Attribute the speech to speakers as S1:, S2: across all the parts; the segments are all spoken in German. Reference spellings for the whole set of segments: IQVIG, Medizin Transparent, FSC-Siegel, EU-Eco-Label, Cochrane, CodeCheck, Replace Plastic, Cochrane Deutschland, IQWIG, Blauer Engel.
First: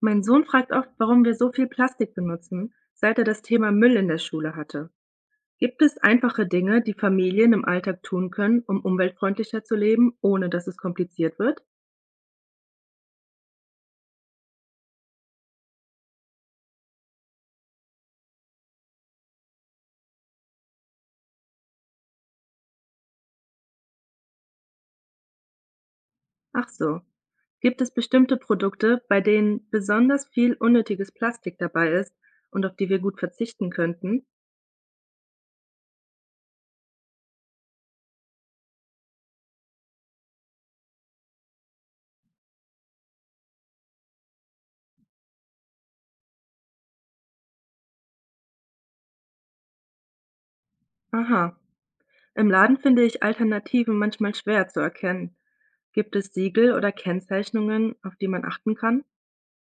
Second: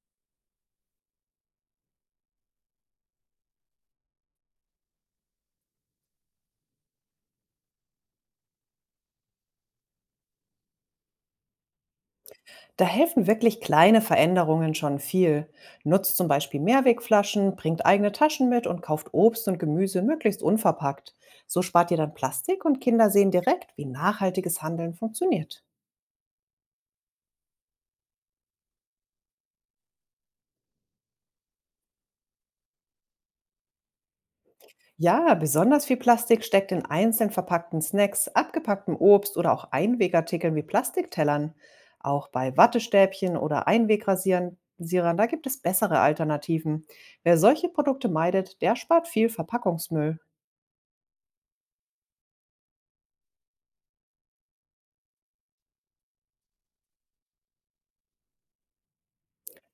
S1: Mein Sohn fragt oft, warum wir so viel Plastik benutzen, seit er das Thema Müll in der Schule hatte. Gibt es einfache Dinge, die Familien im Alltag tun können, um umweltfreundlicher zu leben, ohne dass es kompliziert wird?
S2: Da helfen wirklich kleine Veränderungen schon viel. Nutzt zum Beispiel Mehrwegflaschen, bringt eigene Taschen mit und kauft Obst und Gemüse möglichst unverpackt. So spart ihr dann Plastik und Kinder sehen direkt, wie nachhaltiges Handeln funktioniert.
S1: Ach so. Gibt es bestimmte Produkte, bei denen besonders viel unnötiges Plastik dabei ist und auf die wir gut verzichten könnten?
S2: Ja, besonders viel Plastik steckt in einzeln verpackten Snacks, abgepacktem Obst oder auch Einwegartikeln wie Plastiktellern. Auch bei Wattestäbchen oder Einwegrasierern, da gibt es bessere Alternativen. Wer solche Produkte meidet, der spart viel Verpackungsmüll.
S1: Aha. Im Laden finde ich Alternativen manchmal schwer zu erkennen. Gibt es Siegel oder Kennzeichnungen, auf die man achten kann?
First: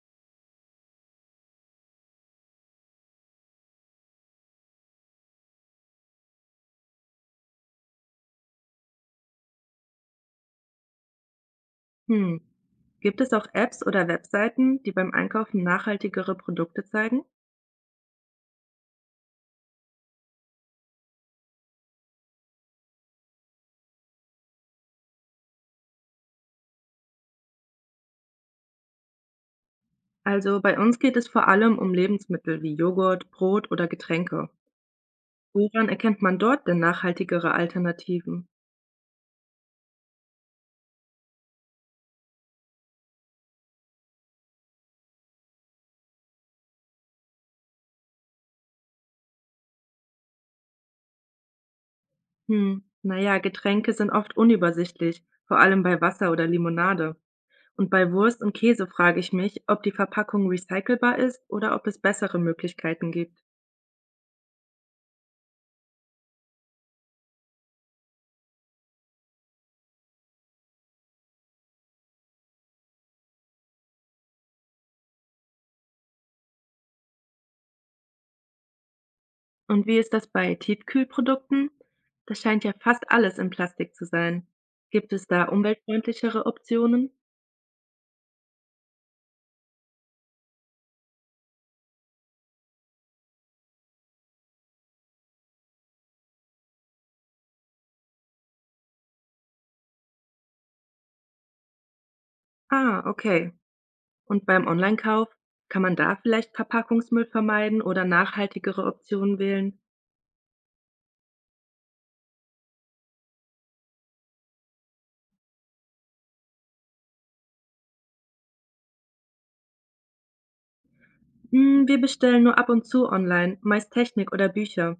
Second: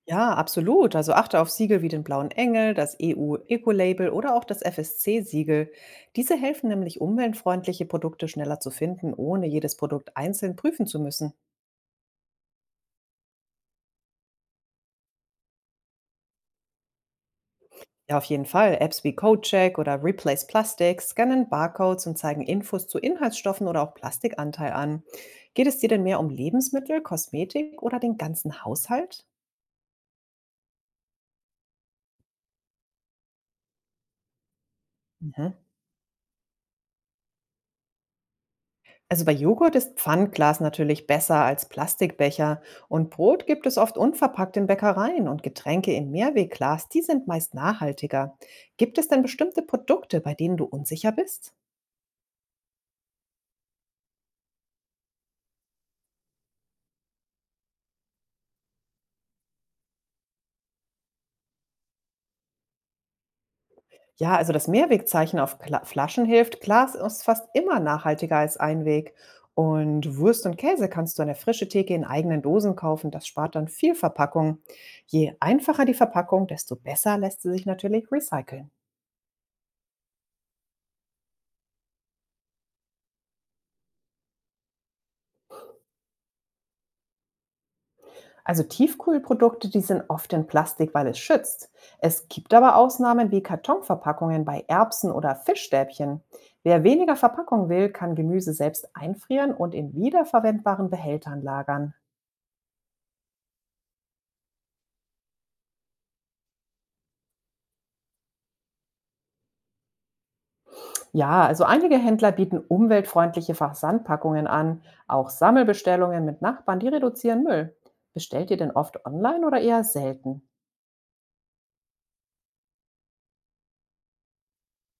S2: Ja, absolut. Also achte auf Siegel wie den Blauen Engel, das EU-Eco-Label oder auch das FSC-Siegel. Diese helfen nämlich, umweltfreundliche Produkte schneller zu finden, ohne jedes Produkt einzeln prüfen zu müssen.
S1: Hm. Gibt es auch Apps oder Webseiten, die beim Einkaufen nachhaltigere Produkte zeigen?
S2: Ja, auf jeden Fall. Apps wie CodeCheck oder Replace Plastic scannen Barcodes und zeigen Infos zu Inhaltsstoffen oder auch Plastikanteil an. Geht es dir denn mehr um Lebensmittel, Kosmetik oder den ganzen Haushalt?
S1: Also bei uns geht es vor allem um Lebensmittel wie Joghurt, Brot oder Getränke.
S2: Mhm.
S1: Woran erkennt man dort denn nachhaltigere Alternativen?
S2: Also bei Joghurt ist Pfannglas natürlich besser als Plastikbecher und Brot gibt es oft unverpackt in Bäckereien und Getränke im Mehrwegglas, die sind meist nachhaltiger. Gibt es denn bestimmte Produkte, bei denen du unsicher bist?
S1: Hm, naja, Getränke sind oft unübersichtlich, vor allem bei Wasser oder Limonade. Und bei Wurst und Käse frage ich mich, ob die Verpackung recycelbar ist oder ob es bessere Möglichkeiten gibt.
S2: Ja, also das Mehrwegzeichen auf Kla Flaschen hilft. Glas ist fast immer nachhaltiger als Einweg. Und Wurst und Käse kannst du an der frische Theke in eigenen Dosen kaufen. Das spart dann viel Verpackung. Je einfacher die Verpackung, desto besser lässt sie sich natürlich recyceln.
S1: Und wie ist das bei Tiefkühlprodukten? Das scheint ja fast alles in Plastik zu sein. Gibt es da umweltfreundlichere Optionen?
S2: Also Tiefkühlprodukte, die sind oft in Plastik, weil es schützt. Es gibt aber Ausnahmen wie Kartonverpackungen bei Erbsen oder Fischstäbchen. Wer weniger Verpackung will, kann Gemüse selbst einfrieren und in wiederverwendbaren Behältern lagern.
S1: Ah, okay. Und beim Online-Kauf? Kann man da vielleicht Verpackungsmüll vermeiden oder nachhaltigere Optionen wählen?
S2: Ja, also einige Händler bieten umweltfreundliche Versandpackungen an, auch Sammelbestellungen mit Nachbarn, die reduzieren Müll. Bestellt ihr denn oft online oder eher selten?
S1: Hm, wir bestellen nur ab und zu online, meist Technik oder Bücher.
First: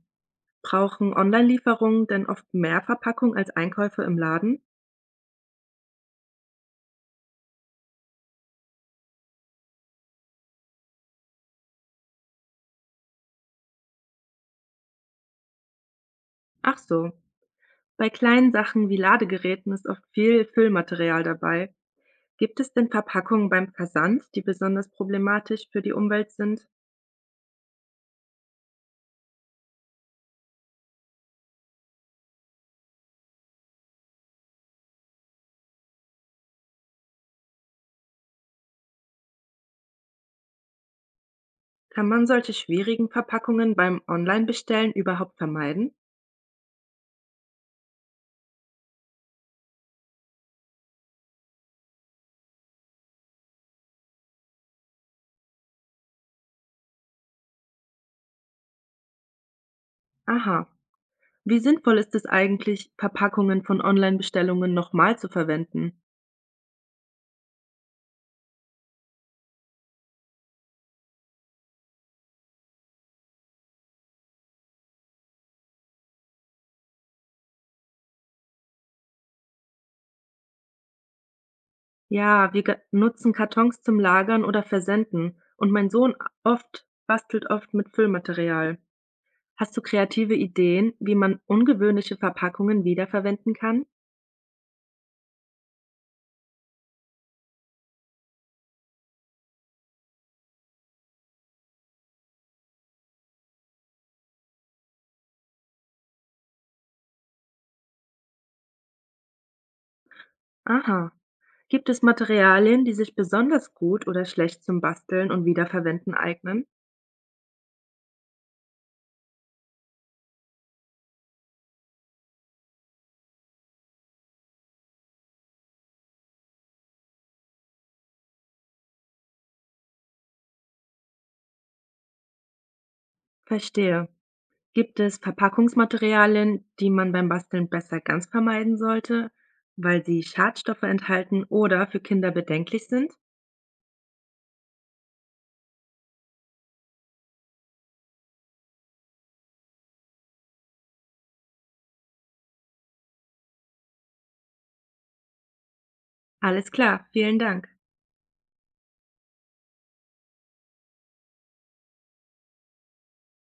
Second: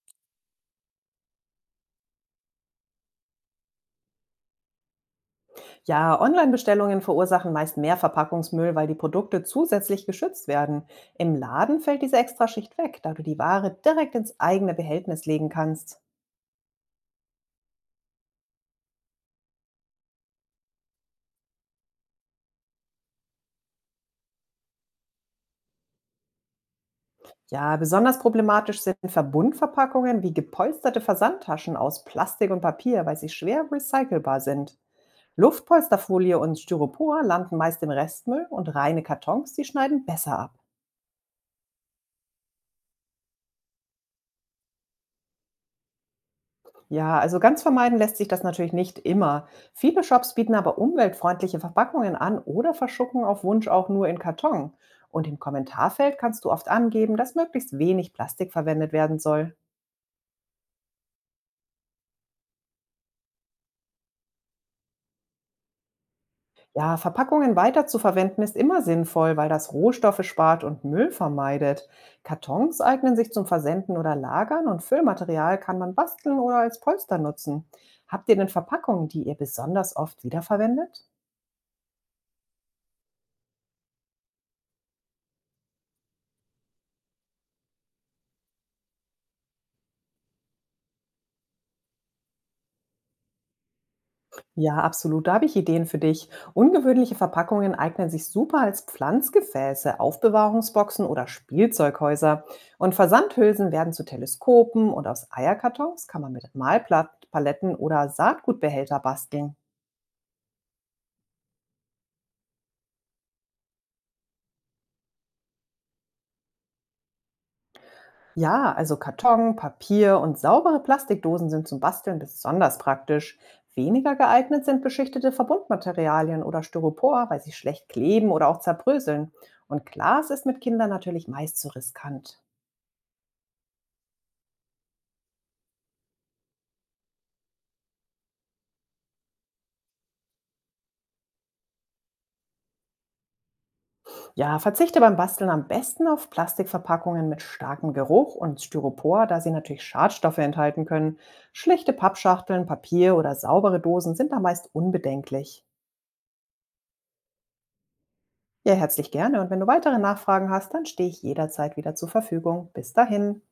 S1: Brauchen Online-Lieferungen denn oft mehr Verpackung als Einkäufe im Laden?
S2: Ja, Online-Bestellungen verursachen meist mehr Verpackungsmüll, weil die Produkte zusätzlich geschützt werden. Im Laden fällt diese Extraschicht weg, da du die Ware direkt ins eigene Behältnis legen kannst.
S1: Ach so. Bei kleinen Sachen wie Ladegeräten ist oft viel Füllmaterial dabei. Gibt es denn Verpackungen beim Versand, die besonders problematisch für die Umwelt sind?
S2: Ja, besonders problematisch sind Verbundverpackungen wie gepolsterte Versandtaschen aus Plastik und Papier, weil sie schwer recycelbar sind. Luftpolsterfolie und Styropor landen meist im Restmüll und reine Kartons, die schneiden besser ab.
S1: Kann man solche schwierigen Verpackungen beim Online-Bestellen überhaupt vermeiden?
S2: Ja, also ganz vermeiden lässt sich das natürlich nicht immer. Viele Shops bieten aber umweltfreundliche Verpackungen an oder verschucken auf Wunsch auch nur in Karton. Und im Kommentarfeld kannst du oft angeben, dass möglichst wenig Plastik verwendet werden soll.
S1: Aha. Wie sinnvoll ist es eigentlich, Verpackungen von Online-Bestellungen nochmal zu verwenden?
S2: Ja, Verpackungen weiterzuverwenden ist immer sinnvoll, weil das Rohstoffe spart und Müll vermeidet. Kartons eignen sich zum Versenden oder Lagern und Füllmaterial kann man basteln oder als Polster nutzen. Habt ihr denn Verpackungen, die ihr besonders oft wiederverwendet?
S1: Ja, wir nutzen Kartons zum Lagern oder Versenden und mein Sohn oft bastelt oft mit Füllmaterial. Hast du kreative Ideen, wie man ungewöhnliche Verpackungen wiederverwenden kann?
S2: Ja, absolut. Da habe ich Ideen für dich. Ungewöhnliche Verpackungen eignen sich super als Pflanzgefäße, Aufbewahrungsboxen oder Spielzeughäuser. Und Versandhülsen werden zu Teleskopen und aus Eierkartons kann man mit Malpaletten oder Saatgutbehälter basteln.
S1: Aha. Gibt es Materialien, die sich besonders gut oder schlecht zum Basteln und Wiederverwenden eignen?
S2: Ja, also Karton, Papier und saubere Plastikdosen sind zum Basteln besonders praktisch. Weniger geeignet sind beschichtete Verbundmaterialien oder Styropor, weil sie schlecht kleben oder auch zerbröseln. Und Glas ist mit Kindern natürlich meist zu riskant.
S1: Verstehe. Gibt es Verpackungsmaterialien, die man beim Basteln besser ganz vermeiden sollte, weil sie Schadstoffe enthalten oder für Kinder bedenklich sind?
S2: Ja, verzichte beim Basteln am besten auf Plastikverpackungen mit starkem Geruch und Styropor, da sie natürlich Schadstoffe enthalten können. Schlichte Pappschachteln, Papier oder saubere Dosen sind da meist unbedenklich.
S1: Alles klar, vielen Dank.
S2: Ja, herzlich gerne. Und wenn du weitere Nachfragen hast, dann stehe ich jederzeit wieder zur Verfügung. Bis dahin.